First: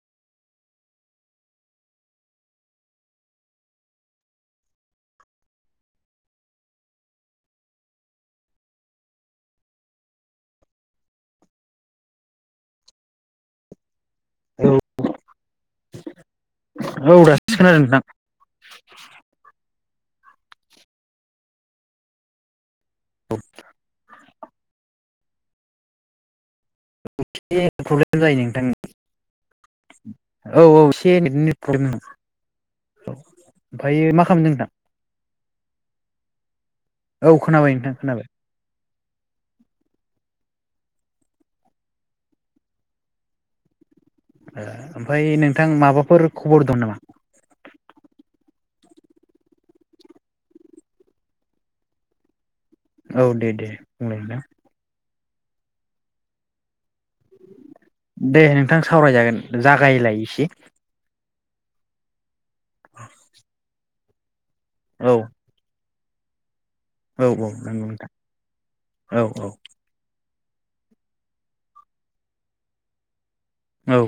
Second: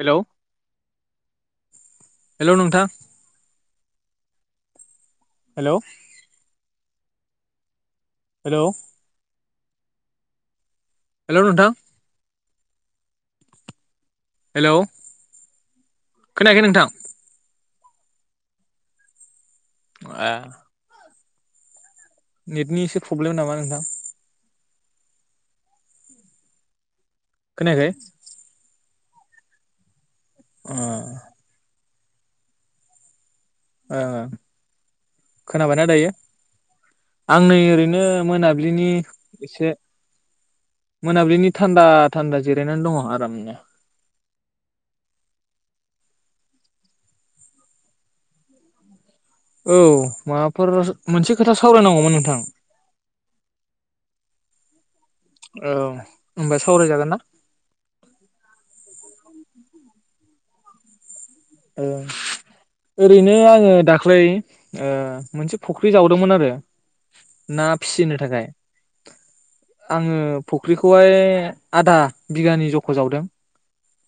Hello hello नोंथां? Hello hello hello नोंथां औ हेलौ खोनायाखै नोंथां दासो खोनादों नोंथां आ नेटनि एसे प्रब्लेम नामा नोंथां। खोनायाखै प्रब्लेम जायो नोंथांनि औ औ ओ एसे प्रब्लेमामोन औ ओ ओमफायो मा खामदों नोंथां? खोनाबायना दायो औ आं नै खोनाबाय नोंथां ओरैनो खोनाबाय मोनाबिलिनि एसे मोनाबिलिनि थान्दा थान्दा जिरायनानै दङ आरामनो। ओमफ्राय नोंथां माबाफोर खबर दं नामा? औ माबाफोर मोनसे खोथा सावरायनांगौमोन नोंथां। औ दे दे बुंलाय नोंथां। औ होनबा सावरायजागोन ना? दे नोंथां सावरायजागोन जागायलाय एसे। ओ ओरैनो आङो दाख्लै ओ औ मोनसे फ ख्रि जावदोंमोन आरो औ ना नंगौ नोंथां फिसिनो थाखाय औ औ आङो फख्रिखौहाय आधा बिगानि जख' जावदों। औ।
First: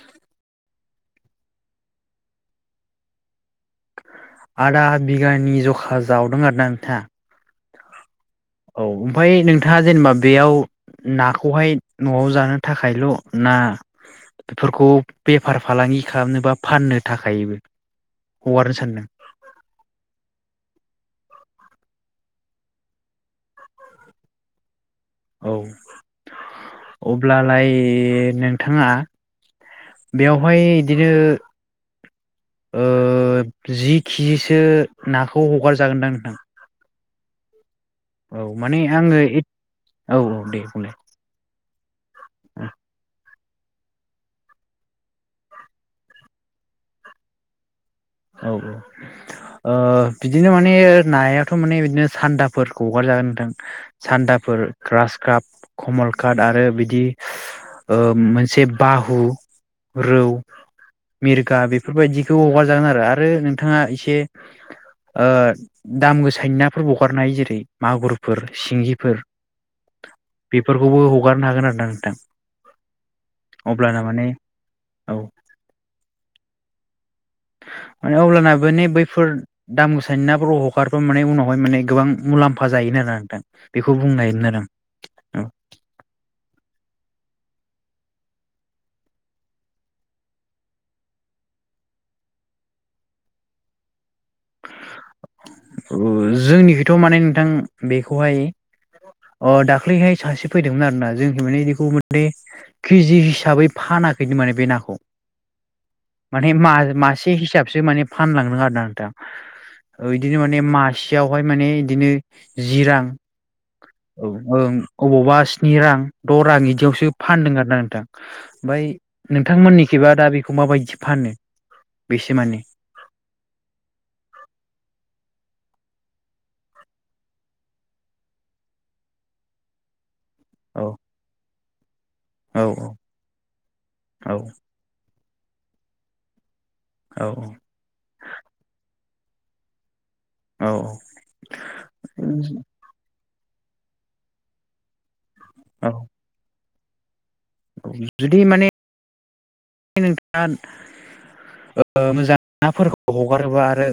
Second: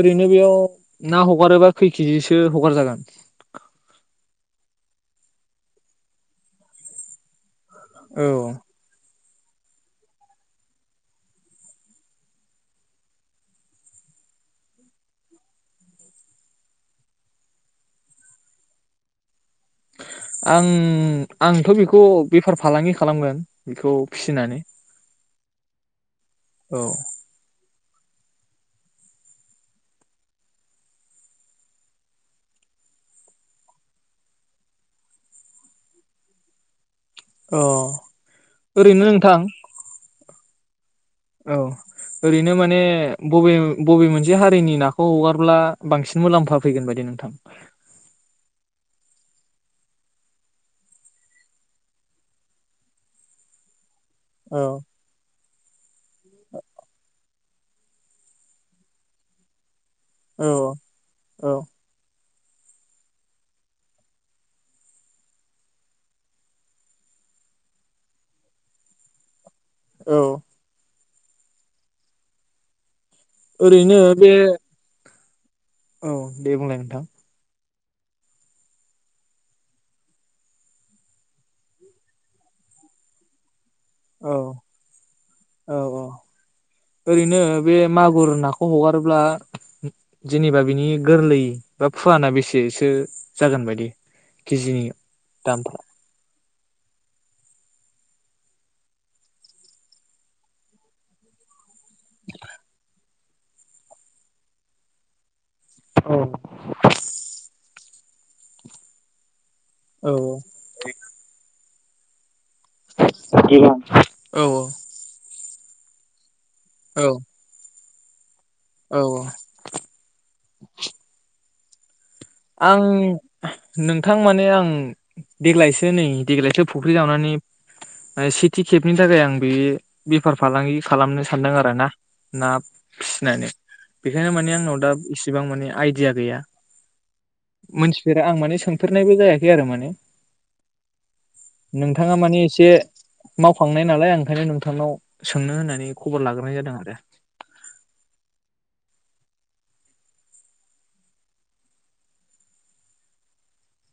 ओरैनो बेयाव ना हगारोबा खै किजिसो हगार जागोन? आधा बिगानि जखा जावदों आरोना नोंथाङा? औ औ ओमफाय नोंथाङा जेनेबा बेयाव नाखौहाय न'आव जानो थाखायल' ना बिफोरखौ बेफार फालांगि खालामनो बा फाननो थाखाय हगारनो सानदों? [inaudible] आं आंथ' बिखौ बेफार फालांगि खालामगोन बिखौ फिसिनानै। औ औ अब्लालाय नोंथाङा बेयावहाय इदिनो ओ जि किजिसो नाखौ हगारजागोनदां नोंथां। अ। औ माने ओरैनो आङो नोंथां एद औ औ दे बुंलाय औ ओरैनो औ माने बबे बबे मोनसे हारिनि नाखौ हगारब्ला बांसिन मुलाम्फा फैगोन बायदि नोंथां औ औ। ओ बिदिनो माने नायाथ' माने बिदिनो सान्दाफोर हगारजागोन नोंथां। सान्दाफोर औ ग्रास काप कमल काट आरो बिदि ओ मोनसे बाहु रौ औ औ मिरगा बेफोरबायदि बे हगार जागोन आरो आरो नोंथाङा एसे ओ दाम गोसानि नाफोरबो हगारनो हायो जेरै मागुरफोर सिंगिफोर औ बेफोरखौबो हगारनो हागोन आरोना नोंथां। ओरैनो अब्लाना माने बे औ औ दे बुंलाय नोंथां। माने अब्लाना बेान बैफोर दाम गोसानि नाफोर हखारफोर माने उनावहाय माने गोबां मुलाम्फा मुलाम्फा जायो होननादों औ औ औ ओरैनो बे मागुर आगुर नाखौ हगारोब्ला जेनेबा बिनि गोरलै बा फुवाना बेसेसो जागोन बायदि किजि जोंनिखौथ माने नोंथां बेखौहाय अ दाख्लैहाय सासे फैदोंमोन आरोना जोंनि माने बेखौ माने केजि हिसाबै फानाखैनो माने बे नाखौ औ माने म मासे हिसाबसो माने फानलांनो आरोदों नोंथा औ इदिनो माने मासेयावहाय माने बिदिनो जि रां औ अबावबा स्नि रां द रां औ बिदियावसो फानदों आरोना नोंथां ओमफ्राय औ नोंथांमोननिखेबा दा बेखौ माबायदि फानो बेसे मानि आं नोंथां माने आं देग्लायसो नै देग्लायसो फुख्रि जावनानै सेथि खेबनि थाखाय आं बे बेफार फालांगि औ खालामनो सानदों आरो ना ना औ फिसिनानै बेखायनो औ मानि आंनाव दा इसिबां माने आइडिया गैया औ मोनथिफेरा आं माने सोंफेरनायबो जायाखै आरो माने औ नोंथाङा मानि एसे मावखांनाय नालाय ओंखायनो नोंथांनाव सोंनो औ होननानै खबर लाग्रोनाय जादों आरो जुदि माने नोंथाङा मोजां नाफोरखौ हगारोब्ला आरो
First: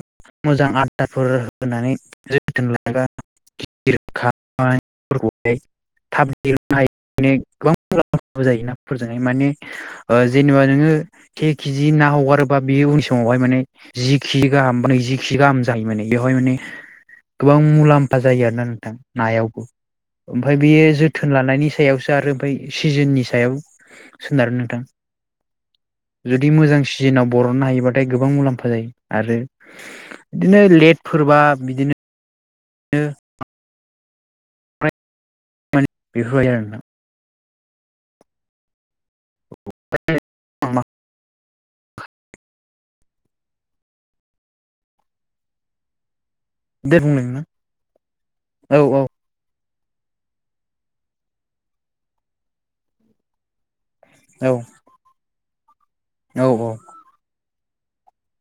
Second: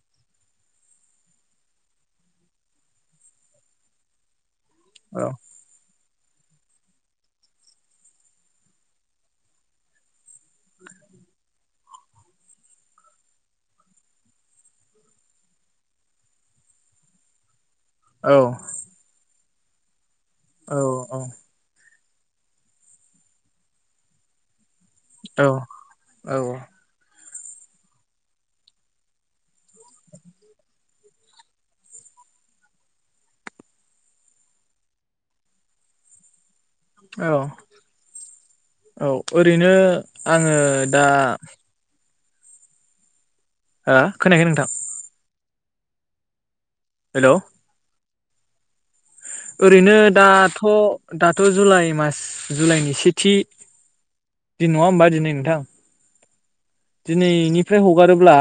मोजां आदारफोर होनानै जोथोन लागाखा [unintelligible] [unintelligible] नो हायो गोबां जायो नाफोरजोंहाय माने जेनेबा नोङो [inaudible] केजि ना हगारोबा बे उननि समावहाय माने जि केजि गाहाम ब नैजि केिजि गाहाम जायो माने बेवहाय माने गोबां मुलाम्फा औ जायो आरोोना नोंथां नायावबो ओमफ्राय औ बेयो जोथोन लानायनि सायाव दारओमफ्राय सिजोननि सायाव सोनारो नोंथां औ [inaudible] जुदि औ मोजां सिजोनाव बरनो हायोबाथाय गोबां मुलाम्फा जायो आरो बिदिनो लेटफोरबा बिदिनो नो [unintelligible] औ औ ओरैनो आंङो नोंथां दा खोनायाखै नोंथां हेलौ [unintelligible] औ औ ओरैनो दाथ दाथ जुलाइ मास जुलाइनि सेथि दिन नंङा होमबा दिनै नोंथां औ ओ दिनैनिफ्राय हगारोब्ला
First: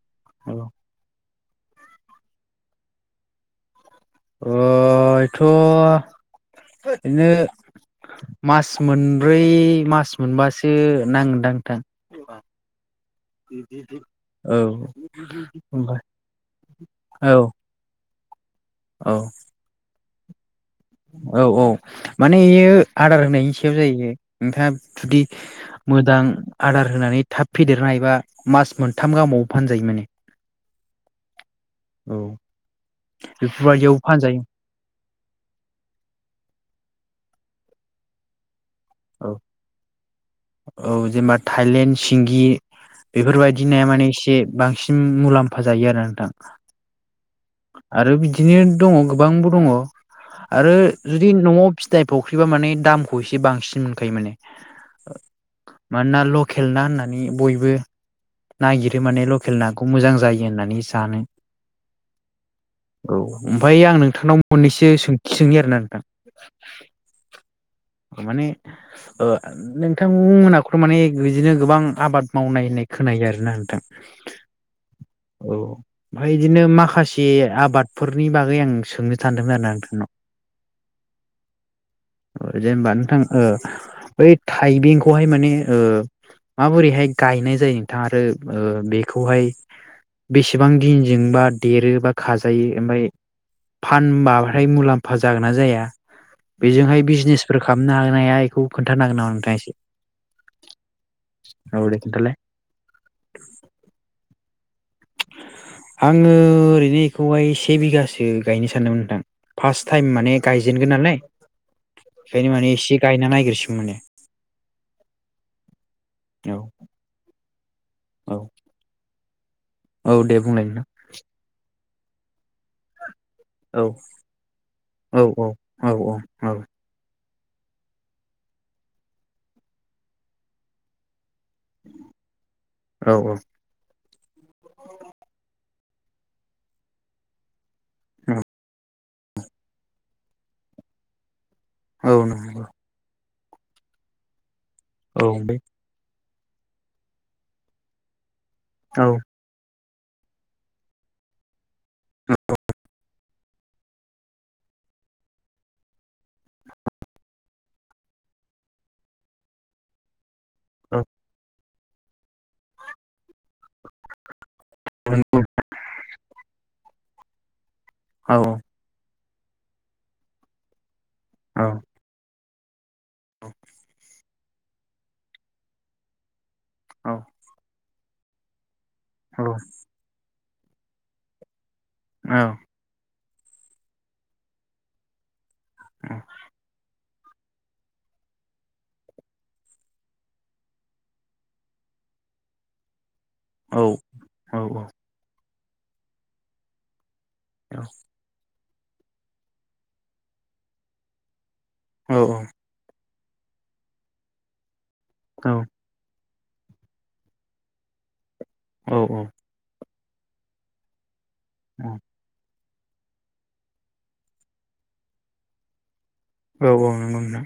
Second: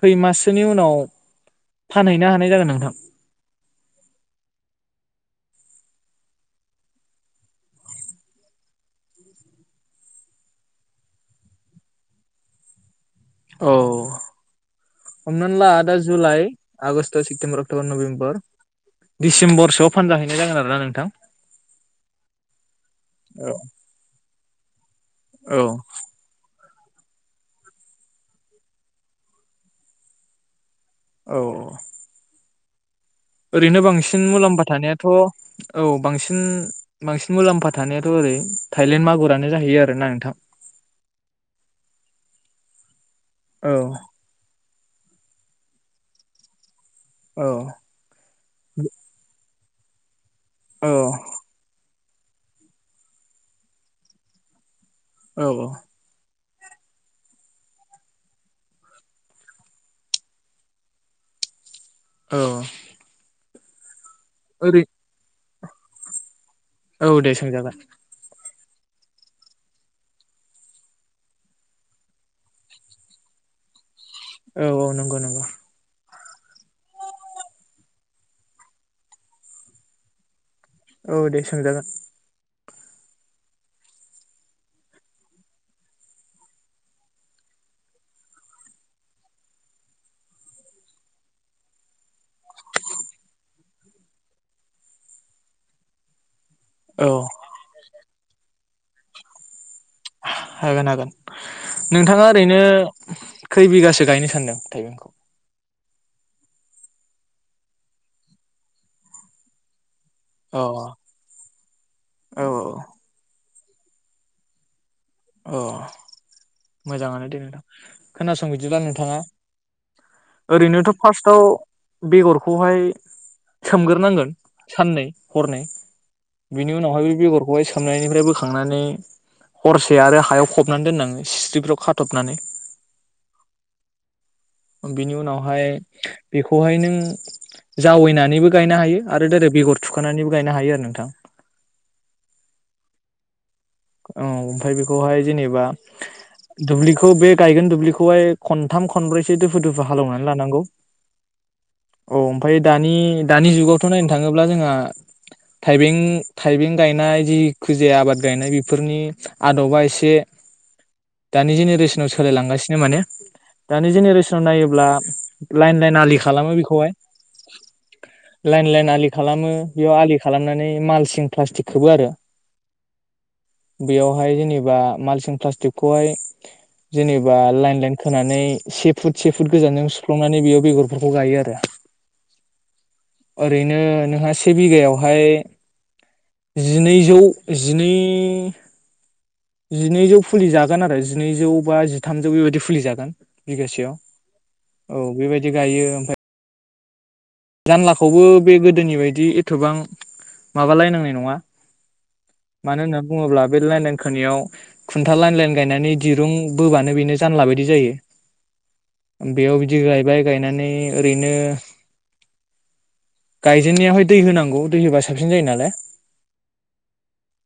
खै माससोनि उनाव फानहैनो हानाय जागोन नोंथां [inaudible] अयथ बिदनो मास मोनब्रै मास मोनबासो नांगोनदां थां। [inaudible] औ हमनानै ला दा ओमफ्राय जुलाइ आगष्ट औ सेप्तेम्बर अक्टबर नभेम्बर औ दिडिसेम्बरसोआव फानजाहैनाय जागोन आरो। औ औ माने एयो आदार होनायनि औ सायाव जायो। नोंथाङा थुदि औ मोदां आदार होनानै थाब फेदेरनो हायोबा मास मोनथाम गाहामाव फानजायो माने। औ। औ ओरैनो बेफोरबायदियाव बांसिन फानजायो मुलाम्फा थानायाथ' औ बांसिन बांसिन मुलाम्फा थानायाथ' ओरै थायलेण्ड औ मागुरानो जाहैयो आरोना नोंथां। औ जेनेबा थाइलेण्ड सिंगि बेफोरबायदि औ नाया माने एसे बांसिन मुलाम्फा जायो आरो नोंथां। औ आरो बिदिनो दङ' गोबांबो दङ' आरो औ जुदि न'आव फि नाय फुख्रिबा माने दामखौ एसे बांसिन मोनखायो माने। औ औ। खेलना होननानै बयबो नागिरो माने लकेल नाखौ मोजां जायो होननानै जानो। औ। ओमफाय आं नोंथांनाव ओरै मोननैसो सोंथि सोंनि आरोना नोंथां। औ दे सोंजागोन। माने ओ नोंथांमोनाखौथ' माने बिदिनो गोबां आबाद मावनाय होननाय खोनायो आरोना नोंथां। औ औ नंगौ नंगौ। ओमफाय इदिनो माखासे आबादफोरनि बागै आं सोंनो सानदोंमोन आरोना नोंथांनाव। औ दे सोंजागोन। जेनबा नोंथां ओ बै थाइबेंखौहाय माने ओ माबोरैहाय गायनाय जायो नोंथां आरो ओ बेखौहाय बेसेबां दिनजों बा देरो बा खाजायो ओमफाय फानबाथाय मुलाम्फा जागोन ना जाया? बेजोंहाय औ बिजनेसफोर खामनो हागोनना हाया इखौ खोन्थानो हागोन नामा नोंथाङा एसे? हागोन हागोन औ दे खोन्थालाय नोंथाङा ओरैनो खै बिगासो गायनो सानदों? थाइबेंखौ? आङो ओरैनो एखौहाय से बिगासो गायनो सानदोंमोन नोंथां फार्स्ट टाइम माने अ गायजेनगोन औ नालाय। औ बेखायनो माने एसे गायना नायगोरसि माने। औ अ मोजाङानो दे नोंथां। औ खोनासं बिदिब्ला नोंथाङा औ दे बुंलाय नोंथां ओरैनोथ' फार्स्टआव बेगरखौहाय औ सोमग्रोनांगोन साननै औ औ हरनै। औ बिनि उनावहाय बे बेगर खौहाय सोमनायनिफ्राय बोखांनानै हरसे आरो हायाव फबनानै दोन्नानै सिस्रिफ्राव खाथबनानै। औ औ बेनि उनावहाय बेखौहाय नों जावैनानैबो गायनो हायो। आरो डाइरेक बेगर थुखानानैबो गायनो हायो आरो नोंथां। औ नोंगौ। औ ओमफाय बेखौहाय औ नंगौ जेनेबा दुब्लिखौ बे गायगोन दुब्लिखौहाय खनथाम औ खनब्रैसो दुफु दुफु हालौनानै लानांगौ। औ ओमफाय दानि दानि जुगावथ' नायनो थाङोब्ला जोंहा थाइबें थाइबें गायनाय जि खुजि आबाद गायनाय बे फोरनि आदबा एसे दानि जेनेरेस सनाव सोलाय लांगासिनो माने। दानि जेनेरेसनाव नायो ब्ला औ औ लायेन लायेन आलि खालामो बेखौहाय औ लायेन लायेन आलि खालामो बेयाव आलि खालामनानै मालसिं औ नंगौ नोंथां औ नंगौ औ प्लास्टिकखोबो आरो। बेयावहाय जेनेबा मालसिन प्लास्टिकखौहाय जेनेबा लाइन लाइन खोनानै से फुट से फुट गोजानजों सुफ्लंनानै बेयाव बेगरफोरखौ गायो आरो। औ। ओरैनो नोंहा से बिघायावहाय जिनैजौ जिनै जिनैजौ फुलि जागोन आरो जिनैजौ बा जिथामजौ बेबायदि फुलि जागोन। बिगासेयाव औ बेबायदि गायो ओमफाय जांलाप आवबो बे गोदोनि बायदि एथबां माबालायनांनाय नङा, मानो होनना बुङोब्ला बे लाइनां खोननियाव खुन्था लाइन लाइन गायनानै दिरुं बोबानो बेनो जानला बायदि जायो। बेयाव बिदि गायबाय गायनानै ओरैनो गायजेननायावहाय दै होनांगौ दै होबा साबसिन जायो नालाय। औ औ नंगौ नोंथां।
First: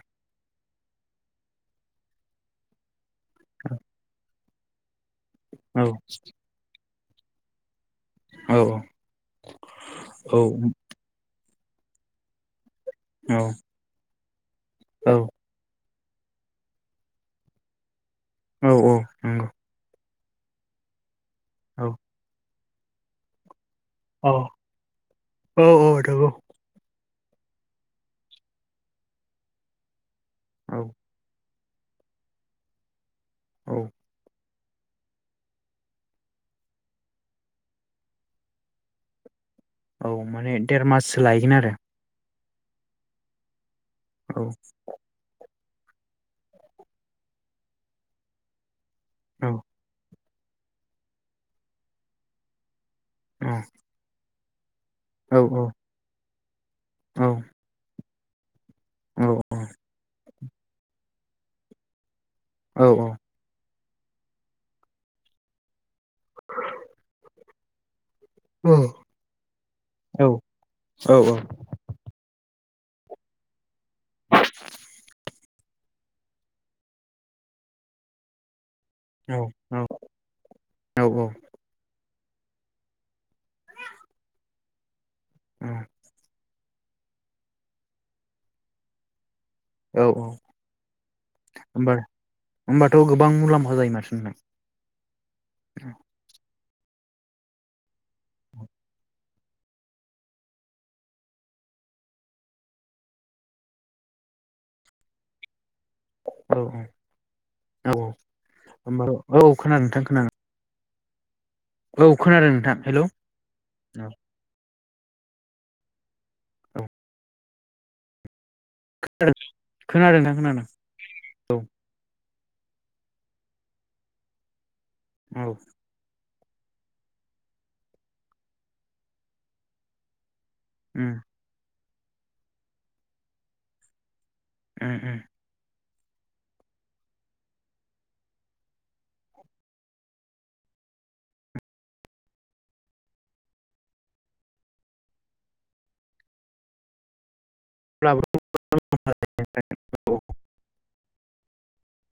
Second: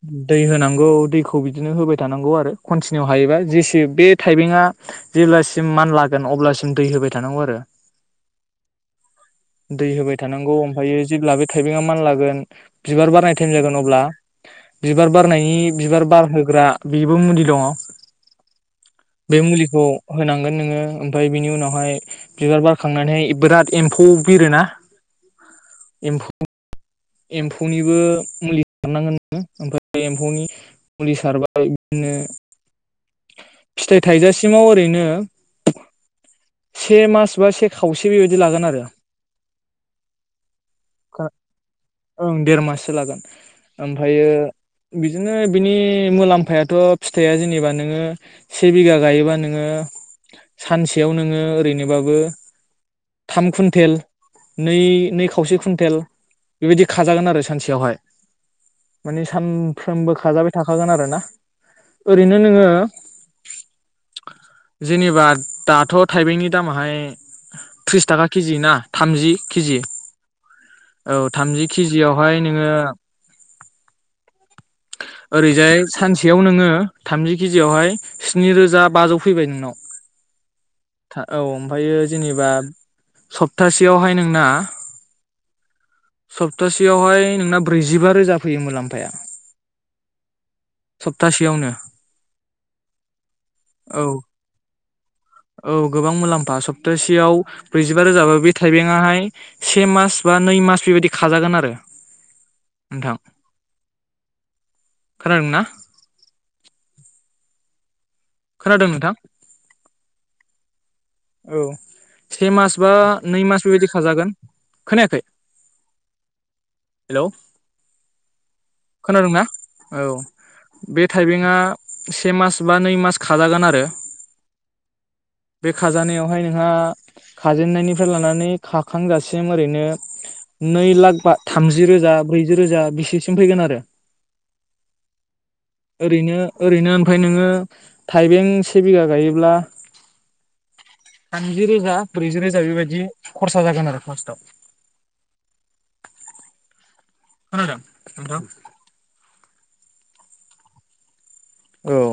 औ नौ दैखौ बिदिनो होबाय थानांगौ आरो कनटिनिउ हायोबा जेसे बे थाइबंआ जेब्लासिम मान लागोन अब्लासिम दै होबाय थानांगौ आरो। औ। दै होबाय थानांगौ ओमफायायो जेब्ला बे थाइबें मान लागोन बिबार बारनाय टाइम जागोन अब्ला बिबार बारनायनि बिबार बारहोग्रा बेबो मुलि दङ। बे मुलिखौ होनांगोन नोङो ओमफ्राय बिनि उनावहाय बिबार बार खांनानै बिराद एम्फौ औ बिरोना औ औ थांगौ। एम्फौ एम्फौनिबो मुलि सारनांगोन नोङो ओमफ्राय एम्फौनि औ मुलि सारबा इदिनो औ फिथाइ थाइजासि सिमाव ओरैनो से मास बा से खावसे बेबायदि लागोन आरो। औ माने देर माससो लायगोन आरो। ओं देर माससो लागोन ओमफायो बिदिनो बिनि मुलाम्फायाथ' फिथाइया जेनेबा नोङो से बिघा गायोबा औ नोङो सानसेयाव नोङो ओरैनोबाबो थाम कुन्टेल नै नै औ खावसे कुइन्टेल बेबायदि औ खाजागोन आरो सानसेयावहाय माने औ सानफ्रोमबो खाजाबाय थाखागोन आरो ना। ओरैनो नोङो औ जेनेबा दाथ' थाइबेंनि दामाहाय थ्रिस थाखा केजि ना थामजि केजि औ थामजि केजि आयावहाय नों ङो [inaudible] ओरैजाय सानसेयाव नोङो थामजि केजियावहाय स्नि रोजा बाजौ फैबाय नोंनाव औ ओमफायो जेनेबा सप्तासेयावहाय नोंना उम सप्तासेयावहाय नोंना ब्रैजिबा रोजा फैयो मुलाम्फाया औ औ। सप्तासेयावनो होमबा होमबाथ' गोबां मुलाम्फा जायो औ नोंथां औ गोबां मुलाम्फा स दसेयाव ब्रैजिबा रोजाबो बे थाइबेंहाय से मास बा नै मास बेबायदि खाजागोन आरो। नोंथां खोनादों ना? औ औ खोनादों नोंथां औ खोनादों नोंथां खोनादों। औ औ से खोनादों मास नोंथां बा हेलौ नै मास बेबायदि औ खाजागोन। खोनायाखै औ हेलौ? खोनादोंना औ खोनादों नोंथां खोनादों बे थाइबेंआ औ से मास बा नै मास खाजागोन आरो औ बे खाजानायाव ओमफ्राय नोंहा खाजेननायनिफ्राय लानानै खाखांजासिम ओरैनो नै उम लाख बा थामजि रोजा ब्रैजि रोजा बेसेसिम फैगोन आरो। उम उम। ओरैनो ओरैनो ओमफ्राय नोङो थाइबें से बिगा गायोब्ला थामजि रोजा ब्रैजि रोजा बेबायदि खरसा जागोन आरो फार्स्टआव। [inaudible] खोनादों अब्लाबो नोंथां? [unintelligible] औ,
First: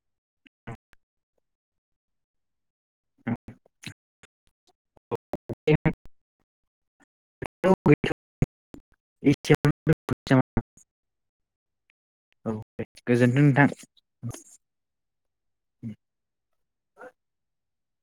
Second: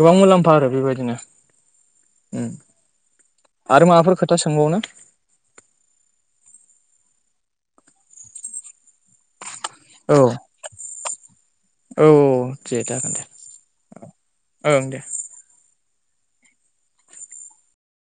गोबां मुलाम्फा आरो बेबायदिनो उम आरो माबाफोर खोथा सोंबावनो? [unintelligible] [unintelligible] औ दे, औ औ दे जागोन दे गोजोनथों नोंथां। ओं दे [inaudible]